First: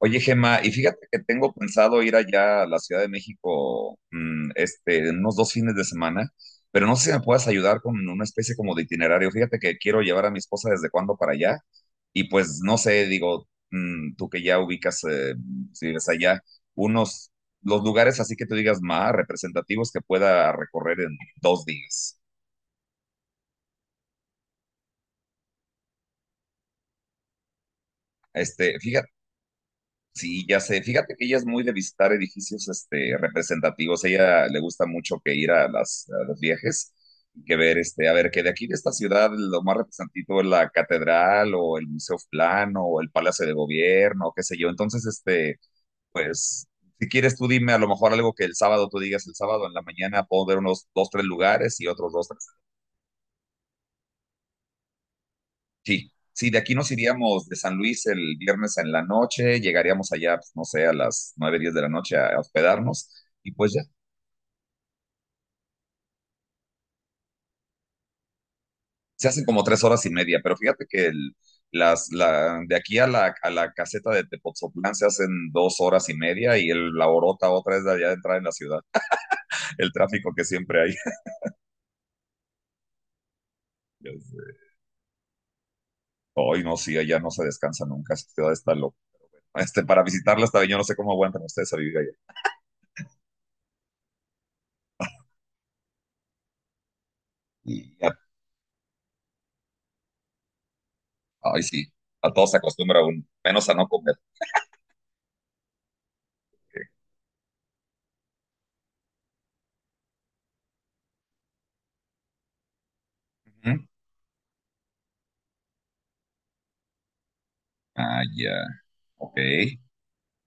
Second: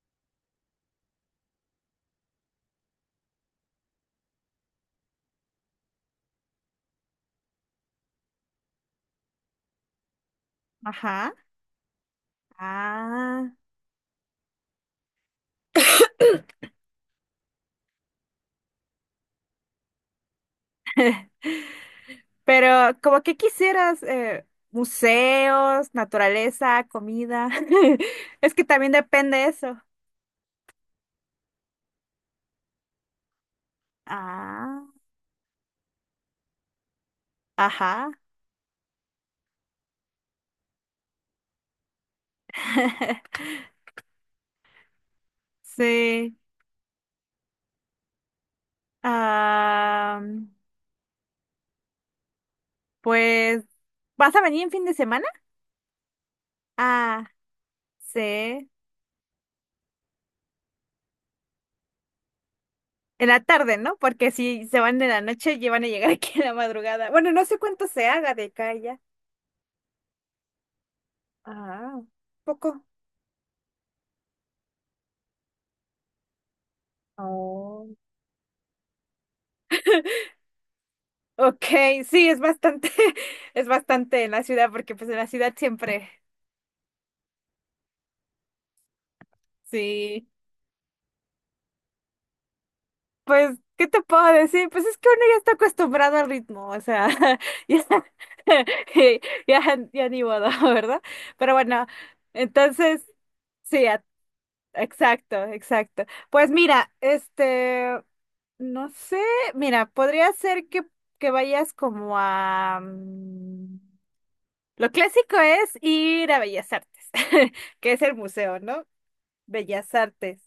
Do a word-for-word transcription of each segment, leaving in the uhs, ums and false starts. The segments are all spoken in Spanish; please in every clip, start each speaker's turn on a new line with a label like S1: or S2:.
S1: Oye, Gemma, y fíjate que tengo pensado ir allá a la Ciudad de México, mm, este, en unos dos fines de semana, pero no sé si me puedas ayudar con una especie como de itinerario. Fíjate que quiero llevar a mi esposa desde cuándo para
S2: Ajá.
S1: allá, y pues no sé, digo,
S2: Ah,
S1: mm, tú que ya ubicas, eh, si vives allá, unos, los lugares así que tú digas más representativos que pueda recorrer en dos días.
S2: pero como que quisieras eh, museos, naturaleza, comida. Es que
S1: Este,
S2: también
S1: fíjate,
S2: depende eso.
S1: sí, ya sé. Fíjate que ella es muy de visitar edificios este, representativos. A ella le gusta
S2: Ah,
S1: mucho que ir a, las, a los viajes, y que ver, este,
S2: ajá.
S1: a ver, que de aquí de esta ciudad lo más representativo es la catedral o el Museo Plano o el Palacio de Gobierno, qué sé yo. Entonces, este,
S2: Sí.
S1: pues, si quieres tú dime a lo mejor algo que el sábado tú digas el sábado en la
S2: Ah,
S1: mañana, puedo ver unos dos, tres lugares y otros dos.
S2: pues, ¿vas a venir en fin de semana?
S1: Sí, sí, de aquí nos
S2: Ah,
S1: iríamos de San Luis el
S2: sí.
S1: viernes en la noche, llegaríamos allá, pues, no sé, a las nueve, diez de la noche a hospedarnos
S2: En la
S1: y pues
S2: tarde,
S1: ya,
S2: ¿no? Porque si se van en la noche, ya van a llegar aquí en la madrugada. Bueno, no sé cuánto se haga de acá ya.
S1: se hacen como tres horas y media, pero fíjate que el-
S2: Ah,
S1: las, la, de
S2: poco.
S1: aquí a la, a la caseta de Tepoztlán se hacen dos horas y media y el, la orota otra es de
S2: Oh,
S1: allá de entrar en la ciudad, el tráfico que siempre hay.
S2: ok, sí, es bastante, es
S1: Ya
S2: bastante en la
S1: sé.
S2: ciudad, porque pues en la ciudad siempre,
S1: Ay, no, sí, allá no se descansa nunca, esa ciudad está loca. Este, para
S2: sí.
S1: visitarla está bien, yo no sé cómo aguantan ustedes a vivir allá.
S2: Pues, ¿qué te puedo decir? Pues es que uno ya está acostumbrado al ritmo, o sea, ya,
S1: Y, ya-
S2: ya, ya ni modo, ¿verdad? Pero
S1: Ay,
S2: bueno,
S1: sí, a todos se acostumbra
S2: entonces,
S1: uno, menos a
S2: sí,
S1: no
S2: a-
S1: comer.
S2: exacto, exacto. Pues mira, este, no sé, mira, podría ser que, que vayas como a... mm,
S1: ¿Mm?
S2: Lo clásico es ir a Bellas Artes, que es el
S1: Ah, ya.
S2: museo, ¿no?
S1: Ok.
S2: Bellas Artes.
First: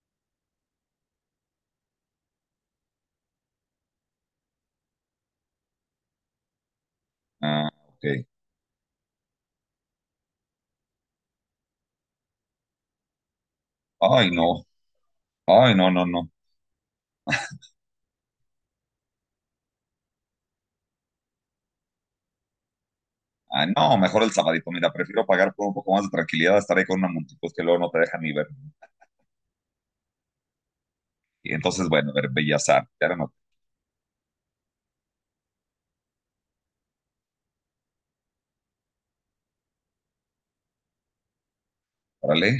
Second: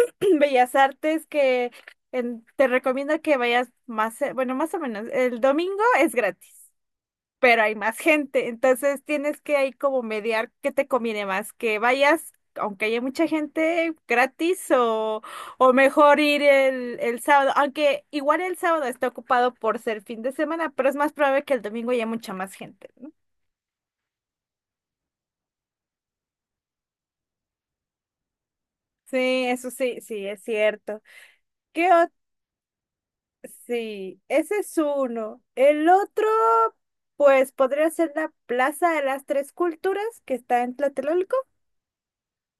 S2: Bellas Artes que en- te recomiendo que vayas más, eh, bueno, más o menos. El domingo es gratis, pero
S1: Ah,
S2: hay más
S1: ok.
S2: gente, entonces tienes que ahí como mediar qué te conviene más, que vayas, aunque haya mucha gente,
S1: Ay, no.
S2: gratis o, o
S1: Ay, no, no,
S2: mejor
S1: no.
S2: ir el, el sábado, aunque igual el sábado está ocupado por ser fin de semana, pero es más probable que el domingo haya mucha más gente, ¿no?
S1: Ah, no, mejor el sabadito. Mira, prefiero pagar por un poco más de tranquilidad, estar ahí con una multitud que luego no te dejan ni ver.
S2: Sí, eso sí, sí, es cierto.
S1: Y entonces,
S2: ¿Qué
S1: bueno,
S2: ot-
S1: a ver, Bellas Artes, ya no.
S2: Sí, ese es uno. El otro, pues podría ser la Plaza de las Tres Culturas, que está en Tlatelolco,
S1: Órale.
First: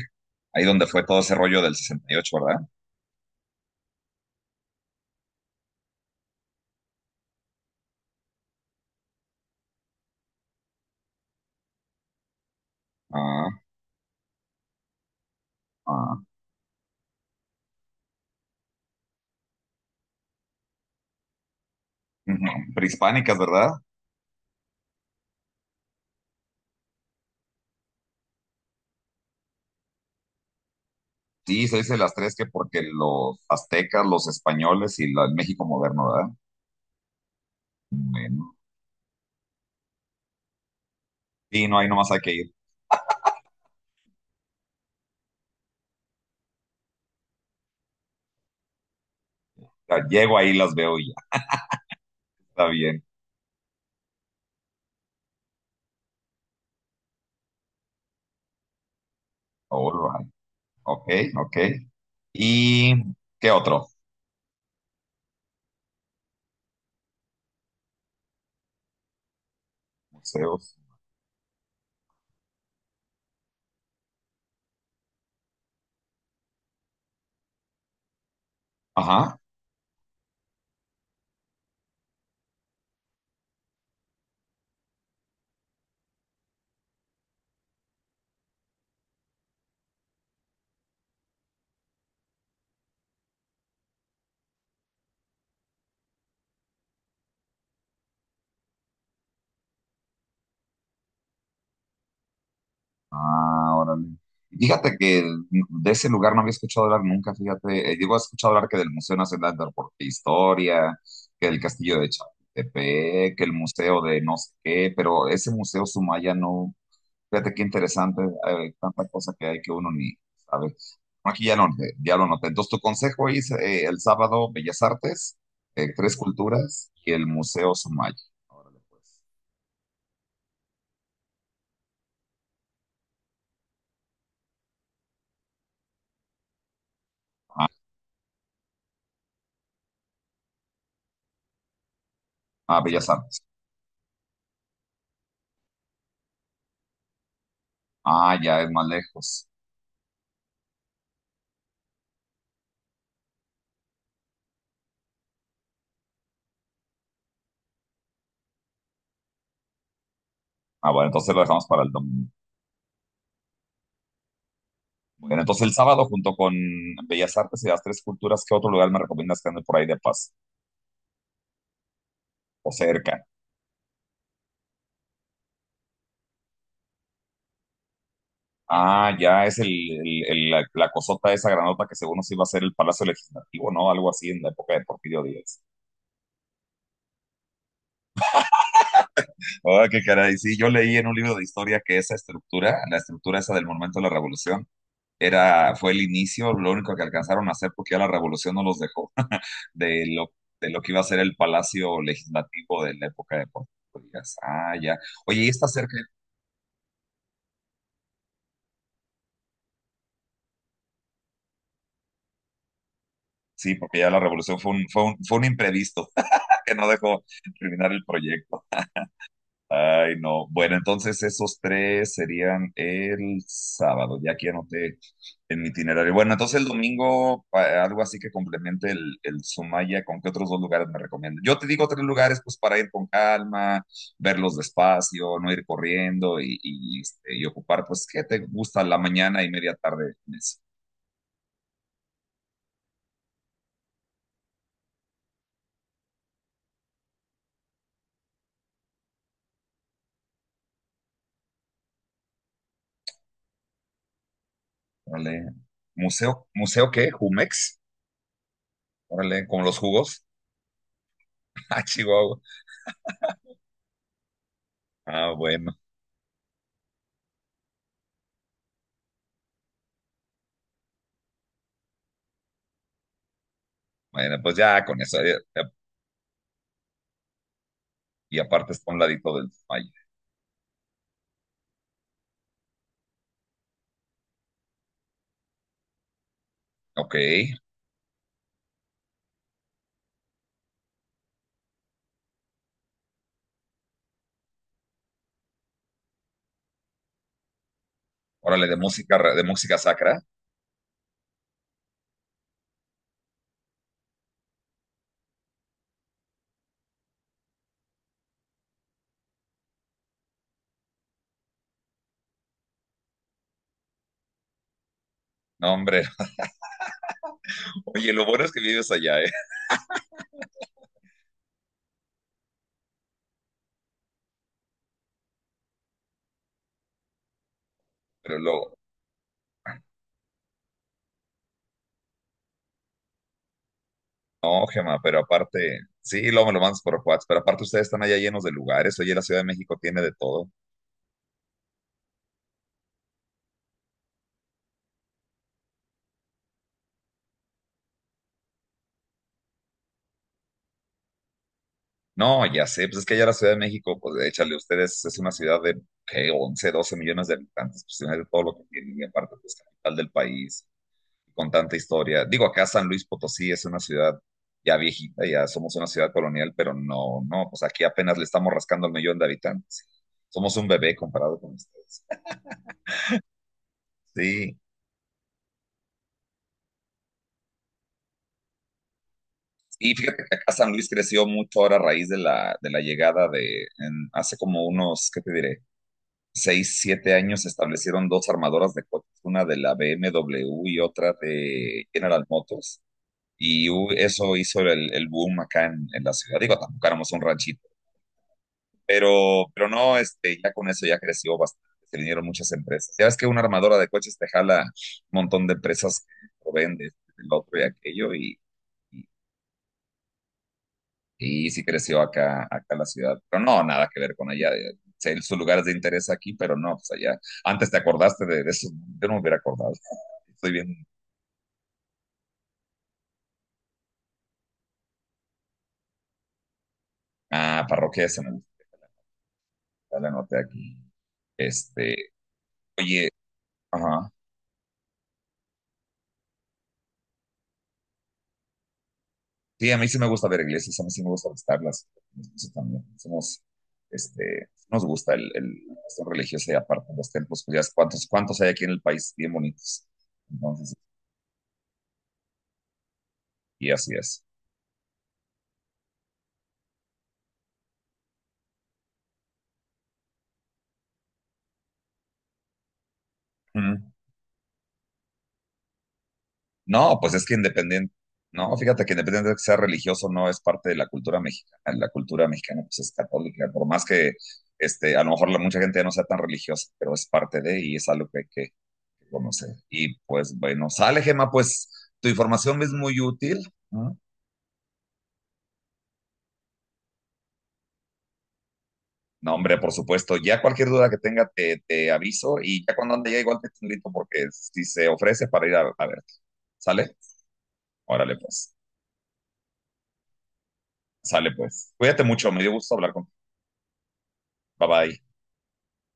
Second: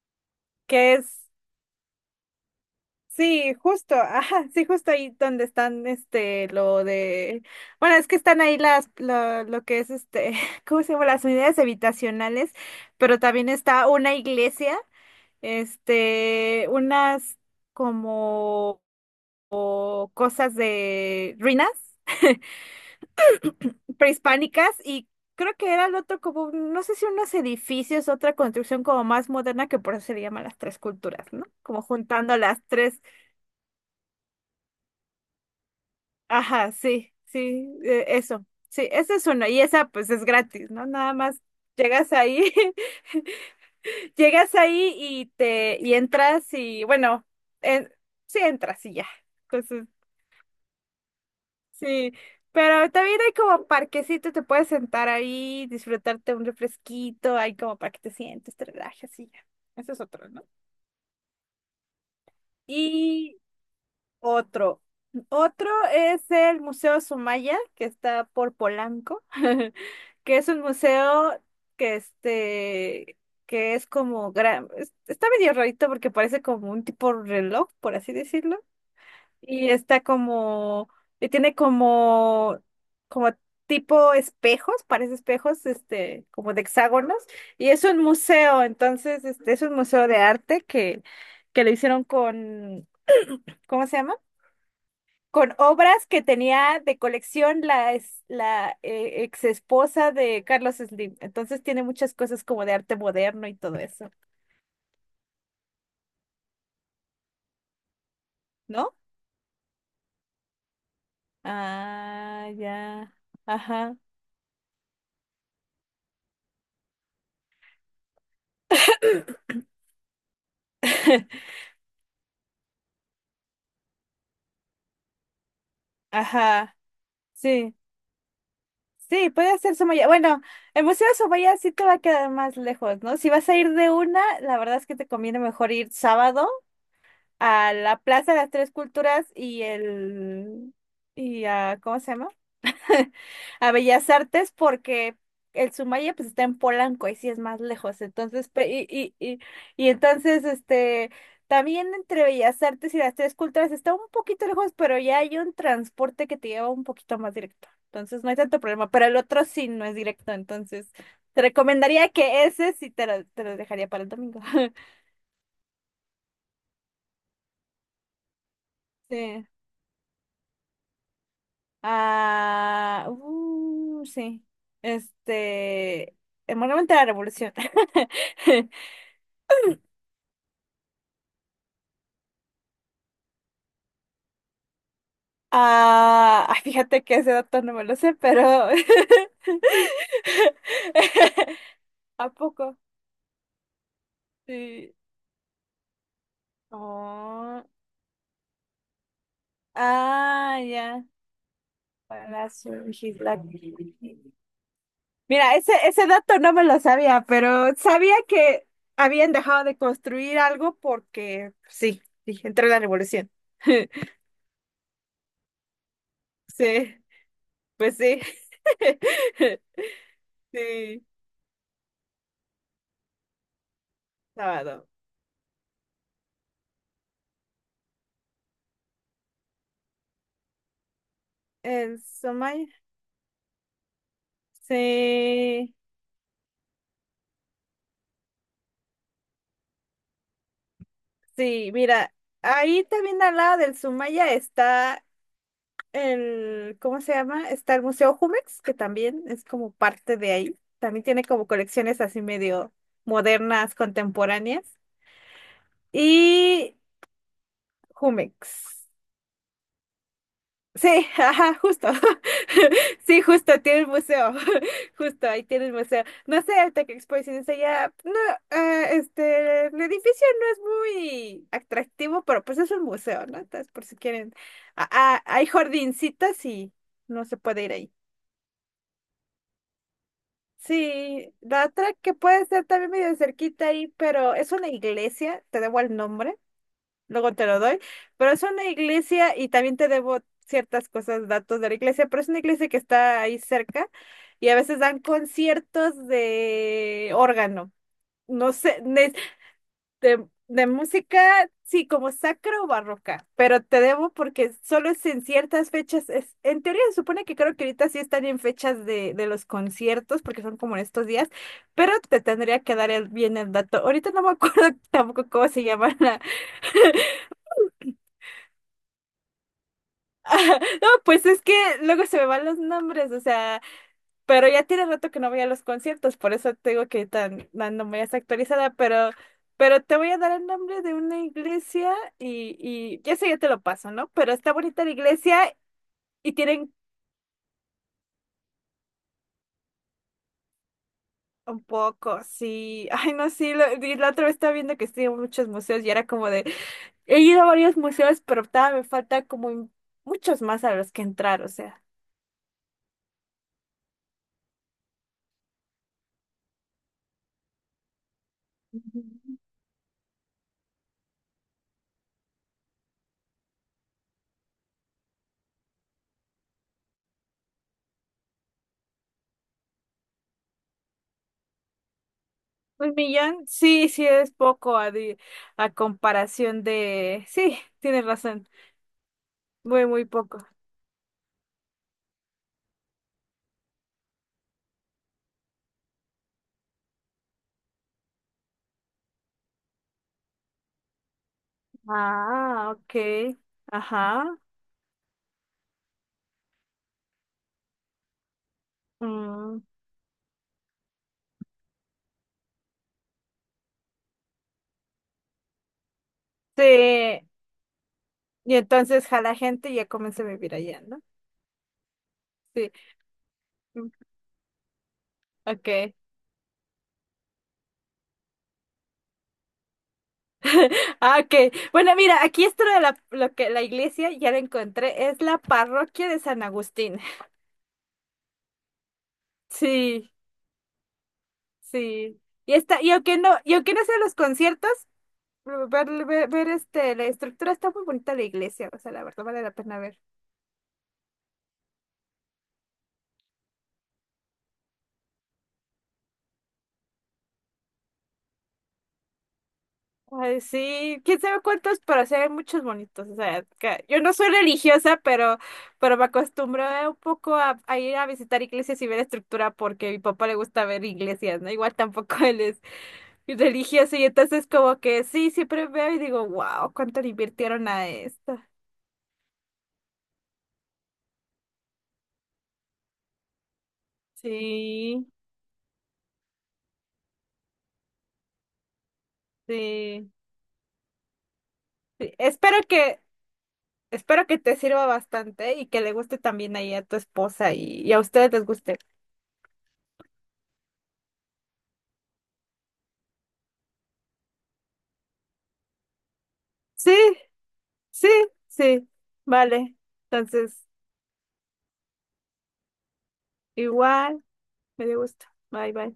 S1: Ahí donde
S2: que
S1: fue todo
S2: es,
S1: ese rollo del sesenta y ocho, ¿verdad?
S2: sí, justo, ajá, sí, justo ahí donde están, este, lo de, bueno, es que están ahí las, lo, lo que es, este, ¿cómo se llama? Las unidades habitacionales, pero también
S1: Ah,
S2: está una iglesia,
S1: ah.
S2: este, unas como cosas de ruinas
S1: Ujú. Prehispánicas, ¿verdad?
S2: prehispánicas y creo que era el otro como, no sé si unos edificios, otra construcción como más moderna, que por eso se le llama las tres culturas, ¿no?
S1: Sí, se
S2: Como
S1: dice las tres
S2: juntando
S1: que
S2: las
S1: porque
S2: tres.
S1: los aztecas, los españoles y la- el México moderno, ¿verdad?
S2: Ajá, sí, sí, eh, eso.
S1: Bueno.
S2: Sí, esa es una y esa pues es gratis, ¿no? Nada más
S1: Sí, no, ahí nomás
S2: llegas
S1: hay que ir.
S2: ahí, llegas ahí y te, y entras y bueno, en- sí entras y ya. Entonces,
S1: Ya, llego ahí, las veo y ya.
S2: sí,
S1: Está
S2: pero
S1: bien.
S2: también hay como parquecito, te puedes sentar ahí, disfrutarte un refresquito, hay como para que te sientes, te relajes y ya. Eso es
S1: All
S2: otro, ¿no?
S1: ok, ok. ¿Y
S2: Y
S1: qué otro?
S2: otro. Otro es el Museo Sumaya, que está por Polanco, que es un
S1: Museos.
S2: museo que este, que es como gran, es- está medio rarito porque parece como un tipo reloj, por así decirlo.
S1: Ajá.
S2: Y está como, y tiene como, como tipo espejos, parece espejos, este, como de hexágonos, y es un museo, entonces, este, es un museo de arte que, que lo hicieron con, ¿cómo se llama? Con obras que tenía de colección la, ex- la eh, ex esposa de Carlos Slim. Entonces tiene muchas cosas como de arte moderno y
S1: Ah,
S2: todo
S1: órale.
S2: eso,
S1: Fíjate que de ese lugar no había escuchado hablar nunca, fíjate. Eh, digo, he escuchado hablar que del
S2: ¿no?
S1: Museo Nacional de Arte e Historia, que del Castillo de
S2: Ah, ya.
S1: Chapultepec, que el
S2: Ajá.
S1: museo de no sé qué, pero ese museo Sumaya no. Fíjate qué interesante, eh, tanta cosa que hay que uno ni sabe. No, aquí ya lo, ya lo noté. Entonces, tu consejo es eh, el sábado Bellas Artes, eh, Tres
S2: Ajá.
S1: Culturas y el Museo
S2: Sí.
S1: Sumaya. Órale, pues.
S2: Sí, puede ser Somaya. Bueno, el Museo de Somaya sí te va a quedar más lejos, ¿no? Si vas a ir de una, la verdad es que te conviene mejor ir sábado
S1: Ah,
S2: a la Plaza de las Tres Culturas y el... y a, ¿cómo se llama?
S1: ah, Bellas Artes.
S2: a Bellas Artes porque el Sumaya pues está en Polanco y sí es más lejos.
S1: Ah,
S2: Entonces,
S1: ya
S2: pe-
S1: es más
S2: y, y, y,
S1: lejos.
S2: y entonces, este, también entre Bellas Artes y las tres culturas está un poquito lejos, pero ya hay un transporte que te lleva un poquito más directo. Entonces, no hay tanto problema, pero el otro sí no es directo.
S1: Ah,
S2: Entonces,
S1: bueno, entonces lo
S2: te
S1: dejamos para el
S2: recomendaría
S1: domingo.
S2: que ese sí te lo, te lo dejaría para el domingo.
S1: Bueno, entonces el sábado junto con Bellas Artes y las Tres Culturas, ¿qué otro lugar me recomiendas
S2: Sí.
S1: que ande por ahí de paz o
S2: Ah,
S1: cerca?
S2: uh, sí. Este, el Monumento a la Revolución.
S1: Ah, ya es el, el- el- la, la cosota esa granota que según nos iba a ser el Palacio Legislativo, ¿no? Algo así en la época de Porfirio Díaz.
S2: Ah, ay, fíjate que ese dato no me lo sé, pero...
S1: Ah, qué caray. Sí, yo leí en un libro de historia que esa
S2: ¿A poco?
S1: estructura, la estructura esa del Monumento a la Revolución,
S2: Sí.
S1: era, fue el inicio, lo único que alcanzaron a
S2: Oh,
S1: hacer porque ya la Revolución no los dejó, de lo,
S2: ah,
S1: de lo que iba a
S2: ya.
S1: ser el Palacio
S2: Palacio
S1: Legislativo de la época de
S2: Legislativo.
S1: Porfirio Díaz. Ah, ya. Oye, ¿y
S2: Mira,
S1: está
S2: ese,
S1: cerca?
S2: ese dato no me lo sabía, pero sabía que habían dejado de construir algo porque, pues, sí, sí, entró la revolución.
S1: Sí, porque ya la Revolución fue un, fue un, fue un imprevisto que no
S2: Sí,
S1: dejó terminar
S2: pues
S1: el
S2: sí.
S1: proyecto. Ay, no. Bueno,
S2: Sí,
S1: entonces esos tres serían el sábado, ya que
S2: sábado.
S1: anoté en mi itinerario. Bueno, entonces el domingo, pa- algo así que complemente el, el Sumaya, ¿con qué otros dos lugares me recomiendas? Yo te digo
S2: En
S1: tres lugares, pues
S2: Somaya.
S1: para ir con calma, verlos despacio, no ir
S2: Sí.
S1: corriendo y, y, este, y ocupar, pues, ¿qué te gusta la mañana y media tarde en eso?
S2: Sí, mira, ahí también al lado del Sumaya está el, ¿cómo se llama? Está el Museo Jumex, que también es como parte de ahí. También tiene como colecciones así medio modernas, contemporáneas.
S1: Órale. ¿Museo,
S2: Y
S1: museo qué? ¿Jumex?
S2: Jumex.
S1: Órale, como los jugos.
S2: Sí, ajá,
S1: Ah,
S2: justo.
S1: Chihuahua.
S2: Sí, justo, tiene el museo. Justo,
S1: Ah,
S2: ahí tiene el
S1: bueno.
S2: museo. No sé, el Tech Expo de Ciencia ya. No, ah, este, el edificio no es muy atractivo, pero pues es un museo, ¿no? Entonces, por si quieren.
S1: Bueno, pues ya
S2: Ah,
S1: con eso.
S2: ah,
S1: Eh,
S2: hay jardincitas y no se puede ir ahí.
S1: y aparte está a un ladito del Maya.
S2: Sí, la otra que puede ser también medio cerquita ahí, pero es una iglesia, te debo el nombre.
S1: Ok,
S2: Luego te lo doy, pero es una iglesia y también te debo ciertas cosas, datos de la iglesia, pero es una iglesia que está ahí cerca y a veces dan conciertos de órgano, no
S1: órale, de
S2: sé, ne-
S1: música, ra- de música sacra.
S2: de, de música, sí, como sacra o barroca, pero te debo porque solo es en ciertas fechas, es, en teoría se supone que creo que ahorita sí están en fechas de, de los conciertos porque son como en estos días, pero te tendría que dar el, bien el dato. Ahorita no me acuerdo tampoco cómo se
S1: No,
S2: llama.
S1: hombre, oye, lo bueno es que vives allá, ¿eh?
S2: No, pues es que luego se me van los nombres, o sea, pero ya tiene rato que no voy a los conciertos, por eso te digo que tan, tan no me es
S1: Pero
S2: actualizada,
S1: luego,
S2: pero, pero te voy a dar el nombre de una iglesia y, y ya sé, ya te lo paso, ¿no? Pero está
S1: no,
S2: bonita la
S1: Gemma, pero
S2: iglesia
S1: aparte, sí,
S2: y
S1: luego me lo
S2: tienen
S1: mandas por WhatsApp, pero aparte ustedes están allá llenos de lugares, oye, la Ciudad de México tiene de todo.
S2: un poco, sí, ay, no, sí, lo- y la otra vez estaba viendo que sí, muchos museos y era como de, he ido a varios museos, pero todavía me falta como muchos más a los que entrar, o sea.
S1: No, ya sé, pues es que allá la Ciudad de México, pues échale, ustedes es una ciudad de, ¿qué? once, doce millones de habitantes, pues tiene de todo lo que tiene, y aparte, pues capital del país, con tanta historia. Digo, acá San Luis Potosí es una ciudad ya viejita, ya somos una ciudad colonial, pero no, no, pues aquí apenas le estamos rascando el millón de habitantes. Somos un bebé comparado con ustedes.
S2: Un millón, sí, sí es
S1: Sí.
S2: poco a, di- a comparación de... Sí, tienes razón, muy,
S1: Y
S2: muy
S1: fíjate que
S2: poco.
S1: acá San Luis creció mucho ahora a raíz de la, de la llegada de, en- hace como unos, ¿qué te diré? Seis, siete años se establecieron dos armadoras de coches, una de la B M W y otra de General
S2: Ah,
S1: Motors.
S2: ok,
S1: Y hu- eso
S2: ajá.
S1: hizo el, el boom acá en, en la ciudad. Digo, tampoco éramos un ranchito. Pero,
S2: Mm,
S1: pero no, este, ya con eso ya creció bastante, se vinieron muchas empresas. Ya ves que una armadora de coches te jala un montón de empresas que lo venden, el
S2: sí,
S1: otro y aquello, y,
S2: y entonces jala gente y ya comencé a vivir allá, ¿no?
S1: y, y sí creció acá,
S2: Sí,
S1: acá la ciudad. Pero no, nada
S2: mm,
S1: que ver con allá. eh, sé, Sus lugares de
S2: ok.
S1: interés aquí, pero no, pues allá. Antes te acordaste de, de eso, yo no me hubiera acordado. Estoy bien.
S2: Ah, ok. Bueno, mira, aquí esto de la, lo que la iglesia, ya la encontré, es la parroquia de San Agustín.
S1: Ah, parroquia de San Agustín, ya la
S2: Sí,
S1: anoté aquí. Este,
S2: sí. Y está, y
S1: Oye,
S2: aunque no, y aunque no sean
S1: ajá.
S2: los conciertos, pero Ver, ver, ver, este, la estructura está muy bonita la iglesia, o sea, la verdad vale la
S1: Sí, a
S2: pena
S1: mí sí
S2: ver.
S1: me gusta ver iglesias, a mí sí me gusta visitarlas. Eso también. Somos, este, nos gusta el, el la cuestión religiosa y aparte los templos, pues ya es cuántos, cuántos hay aquí en el país, bien bonitos.
S2: Ay,
S1: Entonces,
S2: sí, quién sabe cuántos, pero sí hay muchos bonitos, o sea,
S1: y
S2: que-
S1: así
S2: yo no
S1: es.
S2: soy religiosa, pero, pero me acostumbro un poco a, a ir a visitar iglesias y ver estructura porque a mi papá le gusta ver iglesias, ¿no? Igual tampoco él es
S1: Ujú.
S2: religioso y entonces como que sí, siempre veo y digo, wow,
S1: No,
S2: cuánto le
S1: pues es que
S2: invirtieron a
S1: independiente,
S2: esto.
S1: no, fíjate que independiente de que sea religioso, no es parte de la cultura mexicana. La cultura mexicana, pues es católica, por más que, este, a
S2: Sí,
S1: lo mejor la, mucha gente ya no sea tan religiosa, pero es parte de y es algo que hay que conocer. Y
S2: sí.
S1: pues bueno, sale, Gema, pues tu
S2: Sí, Espero
S1: información es muy
S2: que,
S1: útil.
S2: Espero que te sirva bastante y que le guste también ahí a tu esposa y, y a ustedes les guste.
S1: No, hombre, por supuesto. Ya cualquier duda que tenga te, te aviso y ya cuando ande ya igual te echo un grito porque si se ofrece para ir a, a verte.
S2: Sí,
S1: ¿Sale?
S2: sí,
S1: Órale pues.
S2: sí. Vale. Entonces,
S1: Sale pues. Cuídate mucho, me dio gusto hablar contigo.
S2: igual,
S1: Bye
S2: me
S1: bye.
S2: dio gusto. Bye, bye.